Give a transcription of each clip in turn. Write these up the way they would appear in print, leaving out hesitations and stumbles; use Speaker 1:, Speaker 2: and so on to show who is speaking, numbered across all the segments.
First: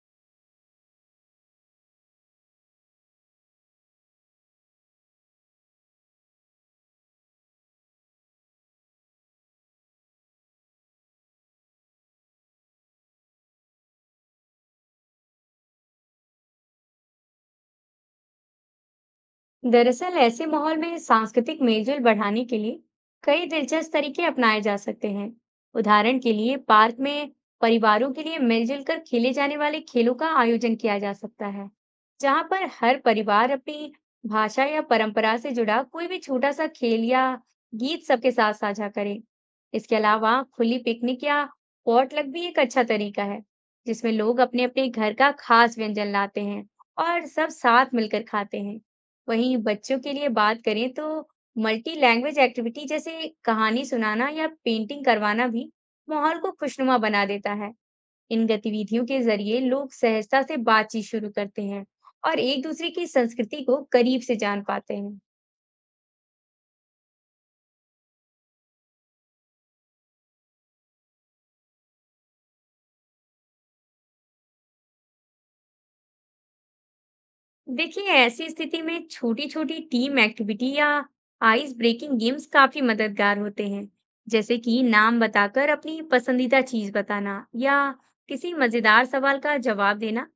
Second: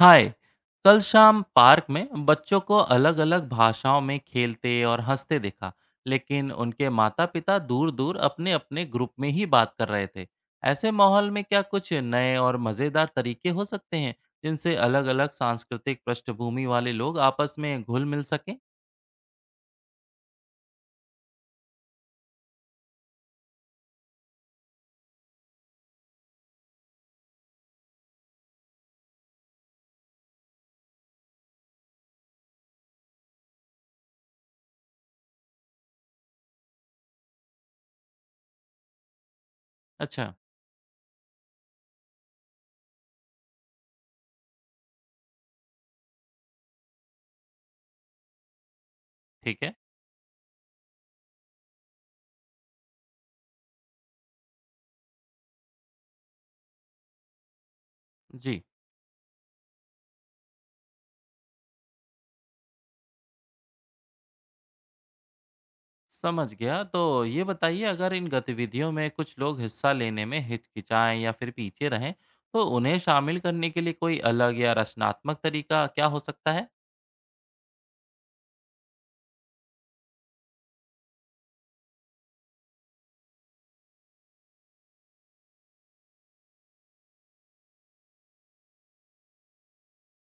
Speaker 1: हाय। कल शाम पार्क में बच्चों को अलग-अलग भाषाओं में खेलते और हंसते देखा, लेकिन उनके माता-पिता दूर-दूर अपने-अपने ग्रुप में ही बात कर रहे थे। ऐसे माहौल में क्या कुछ नए और मजेदार तरीके हो सकते हैं जिनसे अलग-अलग सांस्कृतिक पृष्ठभूमि वाले लोग आपस में घुल मिल सकें?
Speaker 2: दरअसल ऐसे माहौल में सांस्कृतिक मेलजोल बढ़ाने के लिए कई दिलचस्प तरीके अपनाए जा सकते हैं। उदाहरण के लिए पार्क में परिवारों के लिए मिलजुल कर खेले जाने वाले खेलों का आयोजन किया जा सकता है, जहां पर हर परिवार अपनी भाषा या परंपरा से जुड़ा कोई भी छोटा सा खेल या गीत सबके साथ साझा करे। इसके अलावा
Speaker 1: अच्छा।
Speaker 2: खुली पिकनिक या पॉटलक भी एक अच्छा तरीका है, जिसमें लोग अपने अपने घर का खास व्यंजन लाते हैं और सब साथ मिलकर खाते हैं। वहीं
Speaker 1: ठीक है।
Speaker 2: बच्चों के लिए बात करें तो मल्टी लैंग्वेज एक्टिविटी जैसे कहानी सुनाना या पेंटिंग करवाना भी माहौल को खुशनुमा बना देता है। इन
Speaker 1: जी,
Speaker 2: गतिविधियों के जरिए लोग सहजता से बातचीत शुरू करते हैं और एक दूसरे की संस्कृति को करीब से जान पाते हैं।
Speaker 1: समझ गया। तो ये बताइए, अगर इन गतिविधियों में कुछ लोग हिस्सा लेने में हिचकिचाएं या फिर पीछे रहें, तो उन्हें शामिल करने के लिए कोई अलग या रचनात्मक तरीका क्या हो सकता है?
Speaker 2: देखिए ऐसी स्थिति में छोटी छोटी टीम एक्टिविटी या आइस ब्रेकिंग गेम्स काफी मददगार होते हैं। जैसे कि नाम बताकर अपनी पसंदीदा चीज बताना या किसी मजेदार सवाल का जवाब देना।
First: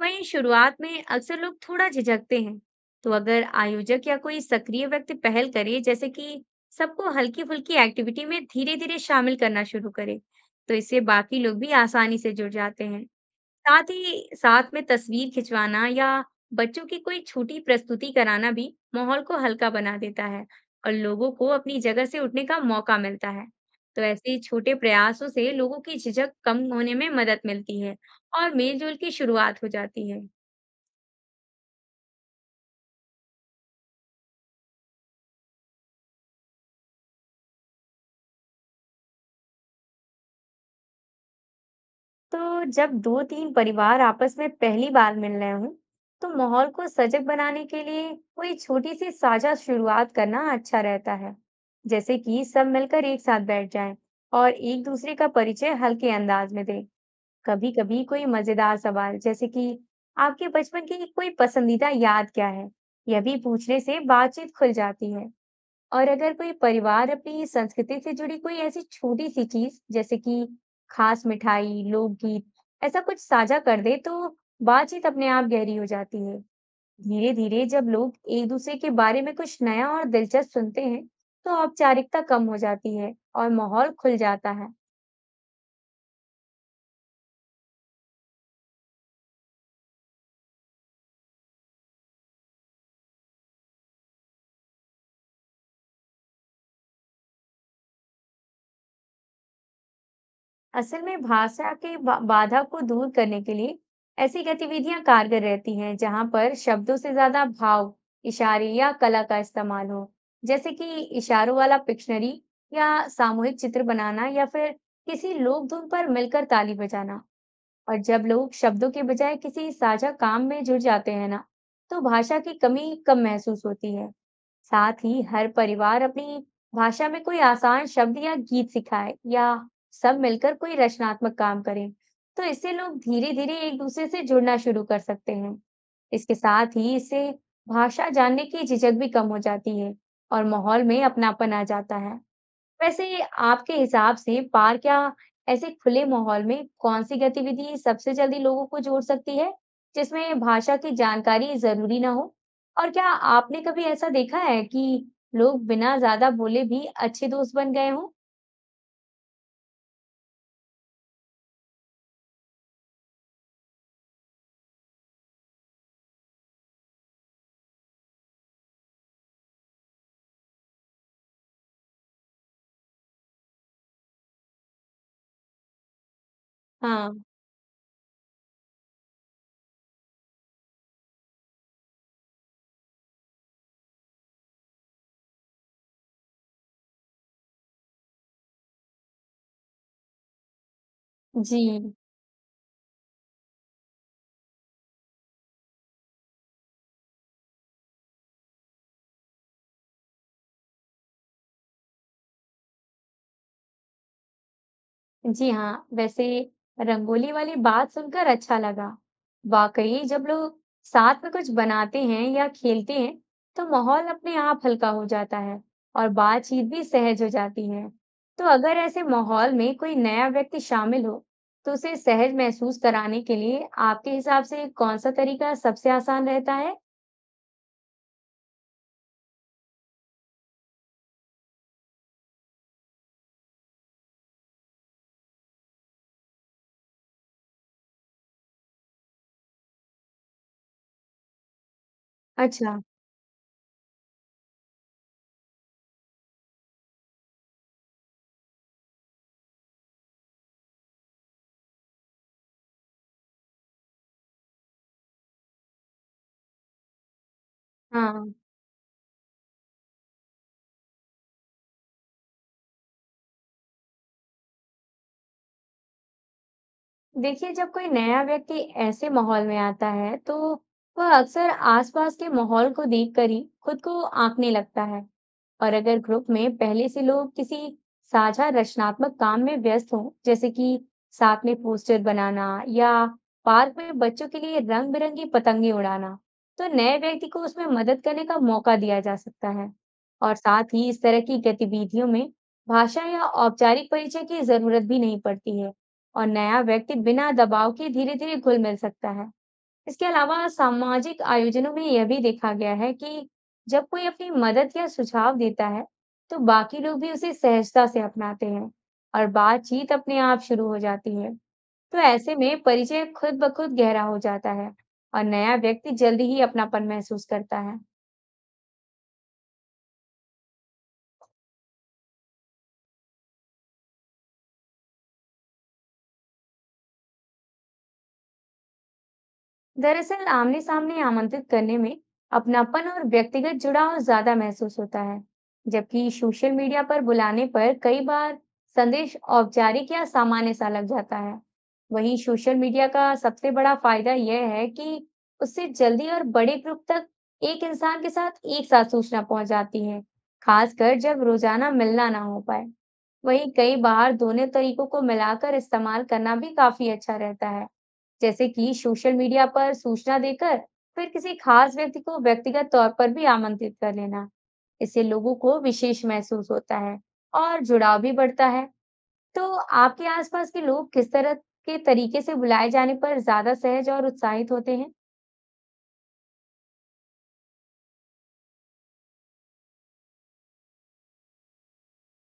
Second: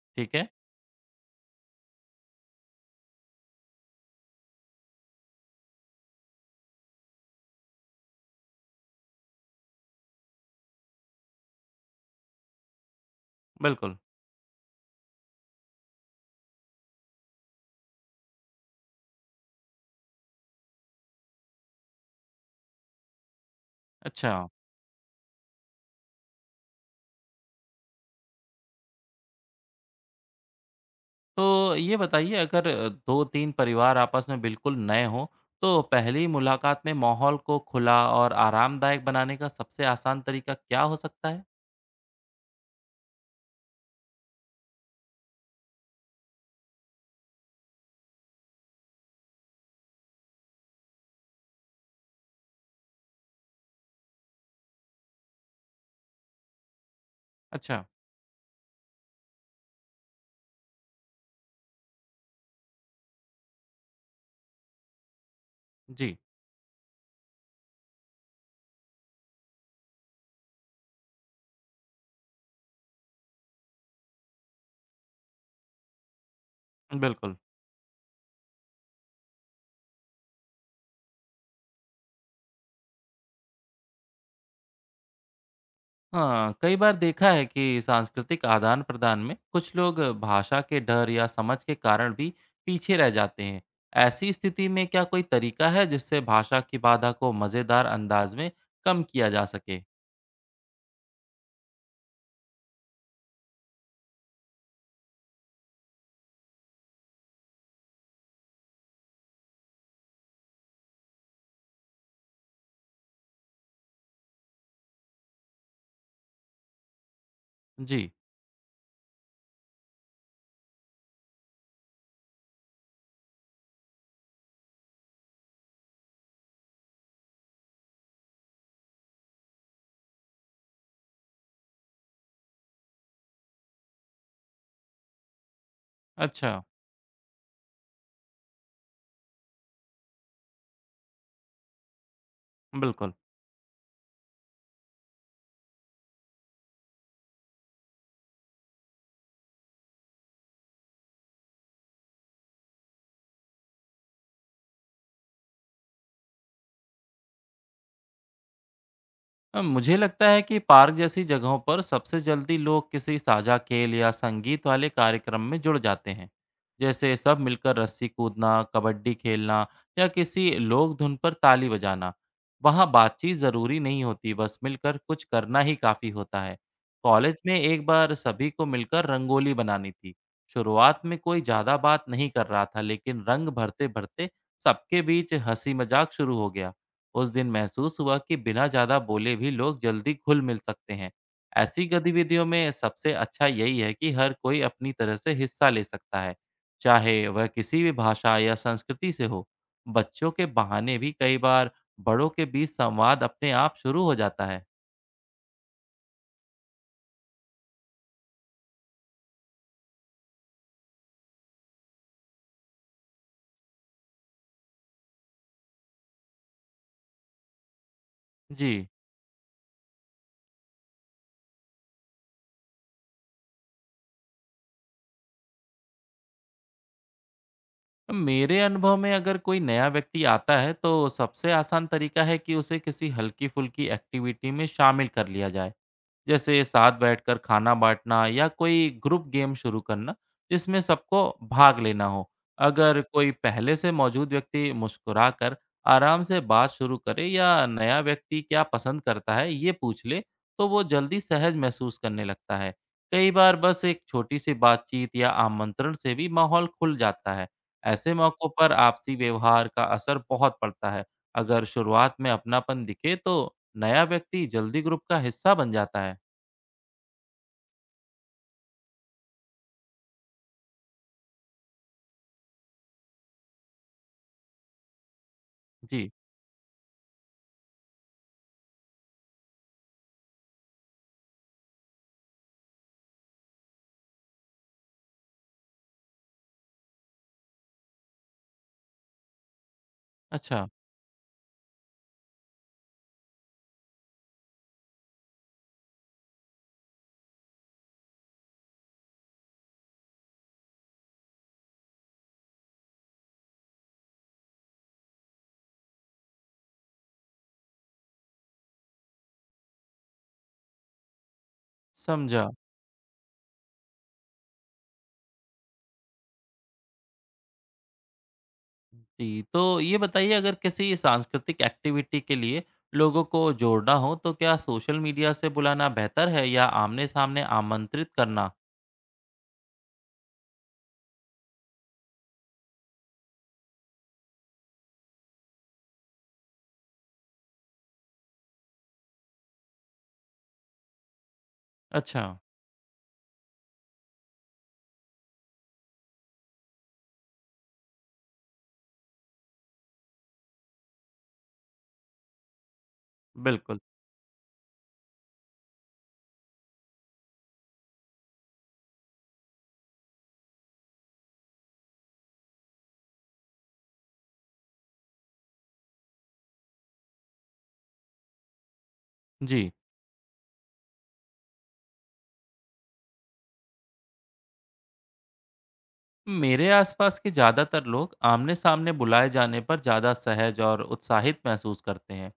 Speaker 2: वहीं
Speaker 1: ठीक है।
Speaker 2: शुरुआत में अक्सर लोग थोड़ा झिझकते हैं, तो अगर आयोजक या कोई सक्रिय व्यक्ति पहल करे, जैसे कि सबको हल्की फुल्की एक्टिविटी में धीरे धीरे शामिल करना शुरू करे, तो इससे बाकी लोग भी आसानी से जुड़ जाते हैं। साथ
Speaker 1: बिल्कुल।
Speaker 2: ही साथ में तस्वीर खिंचवाना या बच्चों की कोई छोटी प्रस्तुति कराना भी माहौल को हल्का बना देता है और लोगों को अपनी जगह से उठने का मौका मिलता है। तो
Speaker 1: अच्छा।
Speaker 2: ऐसे छोटे प्रयासों से लोगों की झिझक कम होने में मदद मिलती है और मेलजोल की शुरुआत हो जाती है।
Speaker 1: तो ये बताइए, अगर दो तीन परिवार आपस में बिल्कुल नए हों, तो पहली मुलाकात में माहौल को खुला और आरामदायक बनाने का सबसे आसान तरीका क्या हो सकता है?
Speaker 2: तो जब दो तीन परिवार आपस में पहली बार मिल रहे हों, तो माहौल को सजग बनाने के लिए कोई छोटी सी साझा शुरुआत करना अच्छा रहता है, जैसे कि सब मिलकर एक साथ बैठ जाएं और एक दूसरे का परिचय हल्के अंदाज में दें।
Speaker 1: अच्छा।
Speaker 2: कभी-कभी कोई मजेदार सवाल, जैसे कि आपके बचपन की कोई पसंदीदा याद क्या है, यह भी पूछने से बातचीत खुल जाती है। और
Speaker 1: जी।
Speaker 2: अगर कोई परिवार अपनी संस्कृति से जुड़ी कोई ऐसी छोटी सी चीज, जैसे कि खास मिठाई, लोकगीत, ऐसा कुछ साझा कर दे, तो बातचीत अपने आप गहरी हो जाती है। धीरे
Speaker 1: बिल्कुल।
Speaker 2: धीरे जब लोग एक दूसरे के बारे में कुछ नया और दिलचस्प सुनते हैं, तो औपचारिकता कम हो जाती है और माहौल खुल जाता है।
Speaker 1: हाँ, कई बार देखा है कि सांस्कृतिक आदान प्रदान में कुछ लोग भाषा के डर या समझ के कारण भी पीछे रह जाते हैं। ऐसी स्थिति में क्या कोई तरीका है जिससे भाषा की बाधा को मज़ेदार अंदाज में कम किया जा सके?
Speaker 2: असल में भाषा के बाधा को दूर करने के लिए ऐसी गतिविधियां कारगर रहती हैं, जहां पर शब्दों से ज्यादा भाव, इशारे या कला का इस्तेमाल हो, जैसे कि इशारों वाला पिक्शनरी या सामूहिक चित्र बनाना या फिर किसी लोक धुन पर मिलकर ताली बजाना। और
Speaker 1: जी।
Speaker 2: जब लोग शब्दों के बजाय किसी साझा काम में जुट जाते हैं ना, तो भाषा की कमी कम महसूस होती है। साथ ही हर परिवार अपनी भाषा में कोई आसान शब्द या गीत सिखाए या सब मिलकर कोई रचनात्मक काम करें, तो इससे लोग धीरे धीरे एक दूसरे से जुड़ना शुरू कर सकते हैं। इसके
Speaker 1: अच्छा।
Speaker 2: साथ ही इससे भाषा जानने की झिझक भी कम हो जाती है और माहौल में अपनापन आ जाता है।
Speaker 1: बिल्कुल।
Speaker 2: वैसे आपके हिसाब से पार्क या ऐसे खुले माहौल में कौन सी गतिविधि सबसे जल्दी लोगों को जोड़ सकती है, जिसमें भाषा की जानकारी जरूरी ना हो? और क्या आपने कभी ऐसा देखा है कि लोग बिना ज्यादा बोले भी अच्छे दोस्त बन गए हों?
Speaker 1: मुझे लगता है कि पार्क जैसी जगहों पर सबसे जल्दी लोग किसी साझा खेल या संगीत वाले कार्यक्रम में जुड़ जाते हैं। जैसे सब मिलकर रस्सी कूदना, कबड्डी खेलना या किसी लोक धुन पर ताली बजाना। वहाँ बातचीत ज़रूरी नहीं होती, बस मिलकर कुछ करना ही काफ़ी होता है।
Speaker 2: हाँ,
Speaker 1: कॉलेज में एक बार सभी को मिलकर रंगोली बनानी थी। शुरुआत में कोई ज़्यादा बात नहीं कर रहा था, लेकिन रंग भरते भरते सबके बीच हंसी मजाक शुरू हो गया। उस दिन महसूस हुआ कि बिना ज़्यादा बोले भी लोग जल्दी घुल मिल सकते हैं।
Speaker 2: जी।
Speaker 1: ऐसी गतिविधियों में सबसे अच्छा यही है कि हर कोई अपनी तरह से हिस्सा ले सकता है, चाहे वह किसी भी भाषा या संस्कृति से हो। बच्चों के बहाने भी कई बार बड़ों के बीच संवाद अपने आप शुरू हो जाता है।
Speaker 2: जी हाँ। वैसे रंगोली वाली बात सुनकर अच्छा लगा। वाकई जब लोग साथ में कुछ बनाते हैं या खेलते हैं, तो माहौल अपने आप हल्का हो जाता है और बातचीत भी सहज हो जाती है। तो अगर
Speaker 1: जी।
Speaker 2: ऐसे माहौल में कोई नया व्यक्ति शामिल हो, तो उसे सहज महसूस कराने के लिए आपके हिसाब से कौन सा तरीका सबसे आसान रहता है?
Speaker 1: मेरे अनुभव में, अगर कोई नया व्यक्ति आता है तो सबसे आसान तरीका है कि उसे किसी हल्की फुल्की एक्टिविटी में शामिल कर लिया जाए, जैसे साथ बैठकर खाना बाँटना या कोई ग्रुप गेम शुरू करना, जिसमें सबको भाग लेना हो।
Speaker 2: अच्छा।
Speaker 1: अगर कोई पहले से मौजूद व्यक्ति मुस्कुराकर आराम से बात शुरू करे या नया व्यक्ति क्या पसंद करता है, ये पूछ ले, तो वो जल्दी सहज महसूस करने लगता है। कई बार बस एक छोटी-सी बातचीत या आमंत्रण से भी माहौल खुल जाता है। ऐसे
Speaker 2: हाँ,
Speaker 1: मौक़ों पर आपसी व्यवहार का असर बहुत पड़ता है। अगर शुरुआत में अपनापन दिखे, तो नया व्यक्ति जल्दी ग्रुप का हिस्सा बन जाता है।
Speaker 2: देखिए जब कोई नया व्यक्ति ऐसे माहौल में आता है, तो वह अक्सर आसपास के माहौल को देखकर ही खुद को आंकने लगता है। और अगर
Speaker 1: जी।
Speaker 2: ग्रुप में पहले से लोग किसी साझा रचनात्मक काम में व्यस्त हों, जैसे कि साथ में पोस्टर बनाना या पार्क में बच्चों के लिए रंग बिरंगी पतंगे उड़ाना, तो नए व्यक्ति को उसमें मदद करने का मौका दिया जा सकता है। और साथ
Speaker 1: अच्छा।
Speaker 2: ही इस तरह की गतिविधियों में भाषा या औपचारिक परिचय की जरूरत भी नहीं पड़ती है और नया व्यक्ति बिना दबाव के धीरे धीरे घुल मिल सकता है। इसके अलावा सामाजिक आयोजनों में यह भी देखा गया है कि जब कोई अपनी मदद या सुझाव देता है, तो बाकी लोग भी उसे सहजता से अपनाते हैं और बातचीत अपने आप शुरू हो जाती है। तो ऐसे
Speaker 1: समझा।
Speaker 2: में परिचय खुद ब खुद गहरा हो जाता है और नया व्यक्ति जल्दी ही अपनापन महसूस करता है।
Speaker 1: जी, तो ये बताइए, अगर किसी सांस्कृतिक एक्टिविटी के लिए लोगों को जोड़ना हो तो क्या सोशल मीडिया से बुलाना बेहतर है या आमने-सामने आमंत्रित करना?
Speaker 2: दरअसल आमने सामने आमंत्रित करने में अपनापन और व्यक्तिगत जुड़ाव ज्यादा महसूस होता है, जबकि सोशल मीडिया पर बुलाने पर कई बार संदेश औपचारिक या सामान्य सा लग जाता है। वहीं
Speaker 1: अच्छा।
Speaker 2: सोशल मीडिया का सबसे बड़ा फायदा यह है कि उससे जल्दी और बड़े ग्रुप तक एक इंसान के साथ एक साथ सूचना पहुंच जाती है, खासकर जब रोजाना मिलना ना हो पाए। वहीं कई
Speaker 1: बिल्कुल।
Speaker 2: बार दोनों तरीकों को मिलाकर इस्तेमाल करना भी काफी अच्छा रहता है, जैसे कि सोशल मीडिया पर सूचना देकर फिर किसी खास व्यक्ति को व्यक्तिगत तौर पर भी आमंत्रित कर लेना। इससे लोगों को विशेष महसूस होता है और जुड़ाव भी बढ़ता है। तो
Speaker 1: जी।
Speaker 2: आपके आसपास के लोग किस तरह के तरीके से बुलाए जाने पर ज्यादा सहज और उत्साहित होते हैं?
Speaker 1: मेरे आसपास के ज़्यादातर लोग आमने-सामने बुलाए जाने पर ज़्यादा सहज और उत्साहित महसूस करते हैं।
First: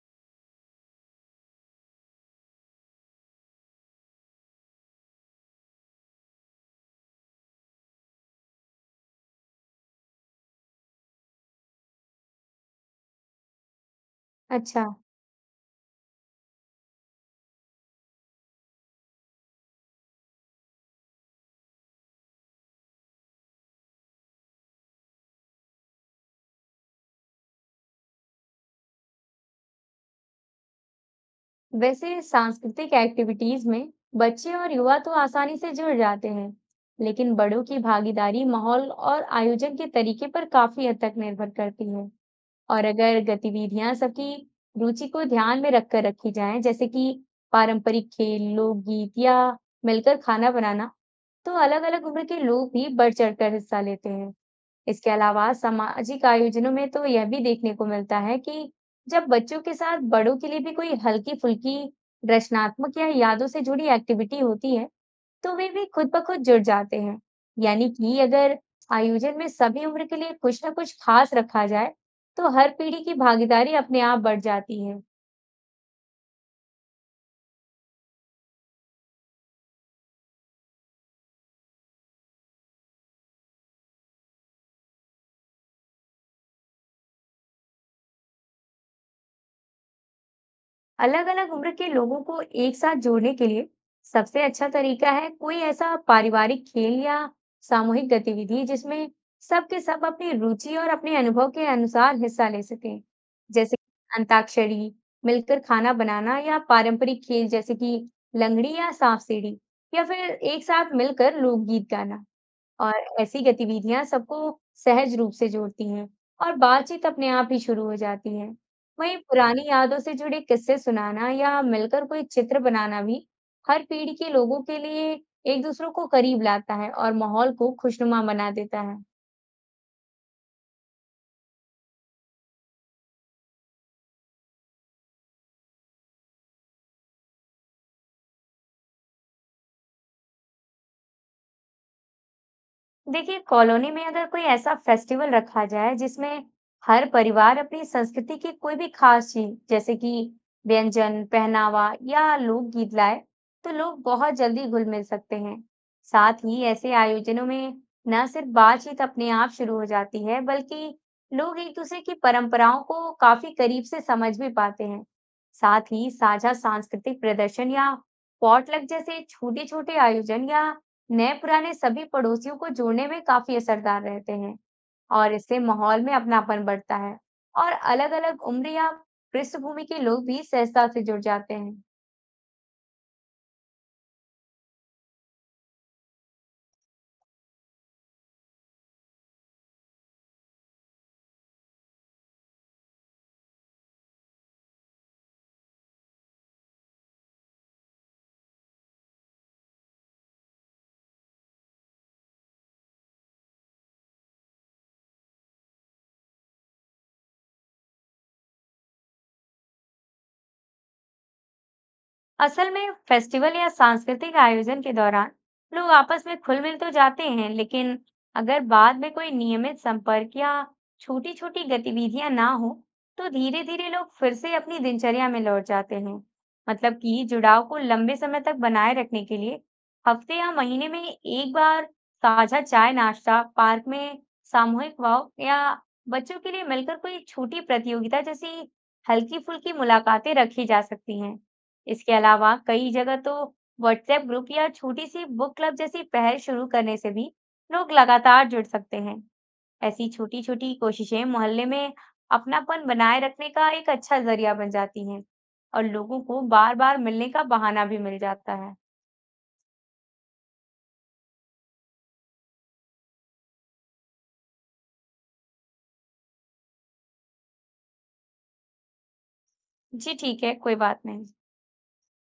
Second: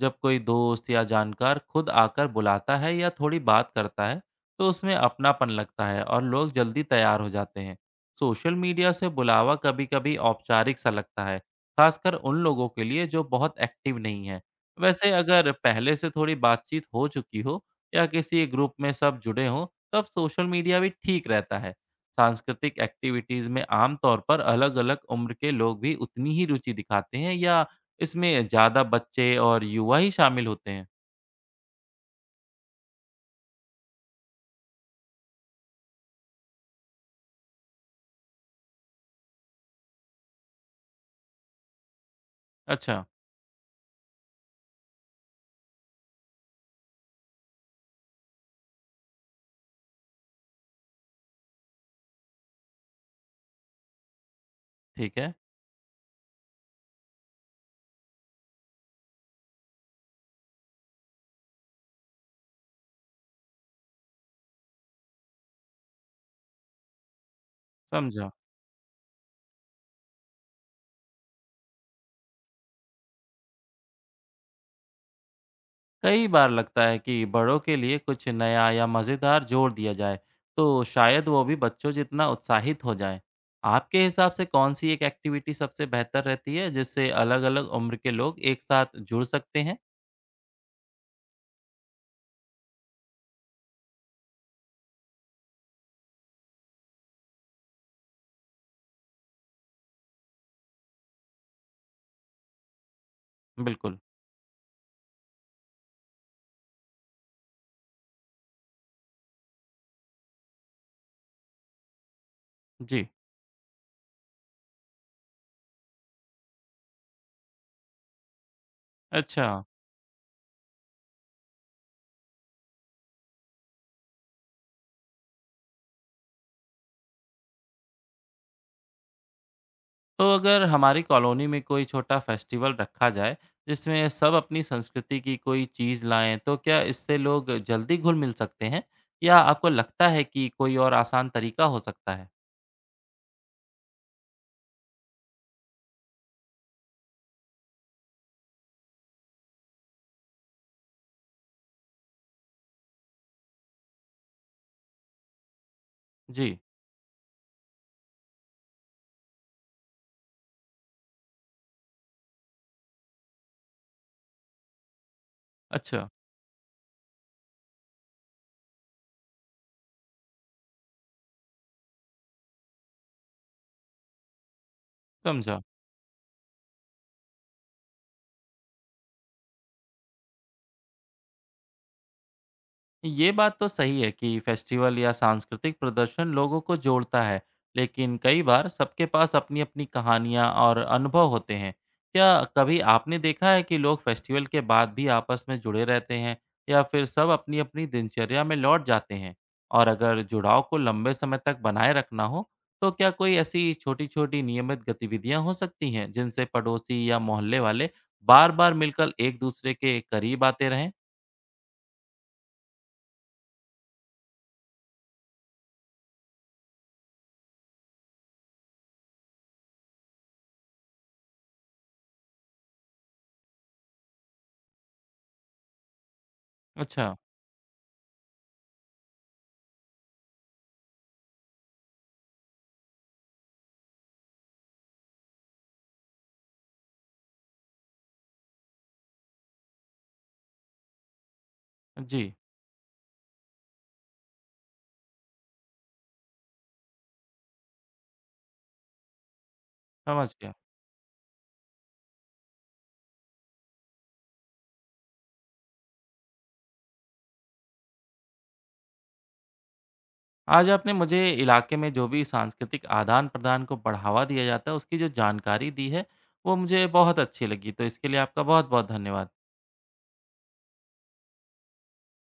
Speaker 1: जब कोई दोस्त या जानकार खुद आकर बुलाता है या थोड़ी बात करता है, तो उसमें अपनापन लगता है और लोग जल्दी तैयार हो जाते हैं। सोशल मीडिया से बुलावा कभी-कभी औपचारिक सा लगता है, खासकर उन लोगों के लिए जो बहुत एक्टिव नहीं हैं।
Speaker 2: अच्छा।
Speaker 1: वैसे अगर पहले से थोड़ी बातचीत हो चुकी हो या किसी ग्रुप में सब जुड़े हों, तब सोशल मीडिया भी ठीक रहता है। सांस्कृतिक एक्टिविटीज़ में आम तौर पर अलग-अलग उम्र के लोग भी उतनी ही रुचि दिखाते हैं या इसमें ज़्यादा बच्चे और युवा ही शामिल होते हैं?
Speaker 2: वैसे सांस्कृतिक एक्टिविटीज में बच्चे और युवा तो आसानी से जुड़ जाते हैं, लेकिन बड़ों की भागीदारी माहौल और आयोजन के तरीके पर काफी हद तक निर्भर करती है। और
Speaker 1: अच्छा।
Speaker 2: अगर गतिविधियां सबकी रुचि को ध्यान में रखकर रखी जाएं, जैसे कि पारंपरिक खेल, लोकगीत या मिलकर खाना बनाना, तो अलग-अलग उम्र के लोग भी बढ़ चढ़कर हिस्सा लेते हैं। इसके
Speaker 1: ठीक है।
Speaker 2: अलावा सामाजिक आयोजनों में तो यह भी देखने को मिलता है कि जब बच्चों के साथ बड़ों के लिए भी कोई हल्की फुल्की रचनात्मक या यादों से जुड़ी एक्टिविटी होती है, तो वे भी खुद ब खुद जुड़ जाते हैं। यानी कि
Speaker 1: समझा।
Speaker 2: अगर आयोजन में सभी उम्र के लिए कुछ ना कुछ खास रखा जाए, तो हर पीढ़ी की भागीदारी अपने आप बढ़ जाती है।
Speaker 1: कई बार लगता है कि बड़ों के लिए कुछ नया या मज़ेदार जोड़ दिया जाए, तो शायद वो भी बच्चों जितना उत्साहित हो जाएँ। आपके हिसाब से कौन-सी एक एक्टिविटी सबसे बेहतर रहती है, जिससे अलग-अलग उम्र के लोग एक साथ जुड़ सकते हैं?
Speaker 2: अलग-अलग उम्र के लोगों को एक साथ जोड़ने के लिए सबसे अच्छा तरीका है कोई ऐसा पारिवारिक खेल या सामूहिक गतिविधि जिसमें सबके सब अपनी रुचि और अपने अनुभव के अनुसार हिस्सा ले सकें, जैसे
Speaker 1: बिल्कुल।
Speaker 2: कि अंताक्षरी, मिलकर खाना बनाना या पारंपरिक खेल जैसे कि लंगड़ी या सांप सीढ़ी या फिर एक साथ मिलकर लोकगीत गाना। और
Speaker 1: जी।
Speaker 2: ऐसी गतिविधियां सबको सहज रूप से जोड़ती हैं और बातचीत अपने आप ही शुरू हो जाती है। वहीं
Speaker 1: अच्छा।
Speaker 2: पुरानी यादों से जुड़े किस्से सुनाना या मिलकर कोई चित्र बनाना भी हर पीढ़ी के लोगों के लिए एक दूसरों को करीब लाता है और माहौल को खुशनुमा बना देता है।
Speaker 1: तो अगर हमारी कॉलोनी में कोई छोटा फेस्टिवल रखा जाए जिसमें सब अपनी संस्कृति की कोई चीज़ लाएं, तो क्या इससे लोग जल्दी घुल मिल सकते हैं, या आपको लगता है कि कोई और आसान तरीका हो सकता है?
Speaker 2: देखिए कॉलोनी में अगर कोई ऐसा फेस्टिवल रखा जाए जिसमें हर परिवार अपनी संस्कृति की कोई भी खास चीज, जैसे कि व्यंजन, पहनावा या लोकगीत लाए, तो लोग बहुत जल्दी घुल मिल सकते हैं। साथ
Speaker 1: जी।
Speaker 2: ही ऐसे आयोजनों में न सिर्फ बातचीत अपने आप शुरू हो जाती है, बल्कि लोग एक दूसरे की परंपराओं को काफी करीब से समझ भी पाते हैं। साथ
Speaker 1: अच्छा।
Speaker 2: ही साझा सांस्कृतिक प्रदर्शन या पॉटलक जैसे छोटे छोटे आयोजन या नए पुराने सभी पड़ोसियों को जोड़ने में काफी असरदार रहते हैं और इससे
Speaker 1: समझा।
Speaker 2: माहौल में अपनापन बढ़ता है और अलग-अलग उम्र या पृष्ठभूमि के लोग भी सहजता से जुड़ जाते हैं।
Speaker 1: ये बात तो सही है कि फेस्टिवल या सांस्कृतिक प्रदर्शन लोगों को जोड़ता है, लेकिन कई बार सबके पास अपनी-अपनी कहानियाँ और अनुभव होते हैं। क्या कभी आपने देखा है कि लोग फेस्टिवल के बाद भी आपस में जुड़े रहते हैं या फिर सब अपनी-अपनी दिनचर्या में लौट जाते हैं? और अगर जुड़ाव को लंबे समय तक बनाए रखना हो, तो क्या कोई ऐसी छोटी-छोटी नियमित गतिविधियाँ हो सकती हैं, जिनसे पड़ोसी या मोहल्ले वाले बार-बार मिलकर एक दूसरे के करीब आते रहें?
Speaker 2: असल में फेस्टिवल या सांस्कृतिक आयोजन के दौरान लोग आपस में खुल मिल तो जाते हैं, लेकिन अगर बाद में कोई नियमित संपर्क या छोटी छोटी गतिविधियां ना हो, तो धीरे धीरे लोग फिर से अपनी दिनचर्या में लौट जाते हैं। मतलब कि
Speaker 1: अच्छा।
Speaker 2: जुड़ाव को लंबे समय तक बनाए रखने के लिए हफ्ते या महीने में एक बार साझा चाय नाश्ता, पार्क में सामूहिक वॉक या बच्चों के लिए मिलकर कोई छोटी प्रतियोगिता जैसी हल्की फुल्की मुलाकातें रखी जा सकती हैं। इसके
Speaker 1: जी।
Speaker 2: अलावा कई जगह तो व्हाट्सएप ग्रुप या छोटी सी बुक क्लब जैसी पहल शुरू करने से भी लोग लगातार जुड़ सकते हैं। ऐसी
Speaker 1: समझ
Speaker 2: छोटी
Speaker 1: गया।
Speaker 2: छोटी कोशिशें मोहल्ले में अपनापन बनाए रखने का एक अच्छा जरिया बन जाती हैं और लोगों को बार बार मिलने का बहाना भी मिल जाता है।
Speaker 1: आज आपने मुझे इलाके में जो भी सांस्कृतिक आदान प्रदान को बढ़ावा दिया जाता है उसकी जो जानकारी दी है, वो मुझे बहुत अच्छी लगी। तो इसके लिए आपका बहुत बहुत धन्यवाद।
Speaker 2: जी ठीक है, कोई बात नहीं।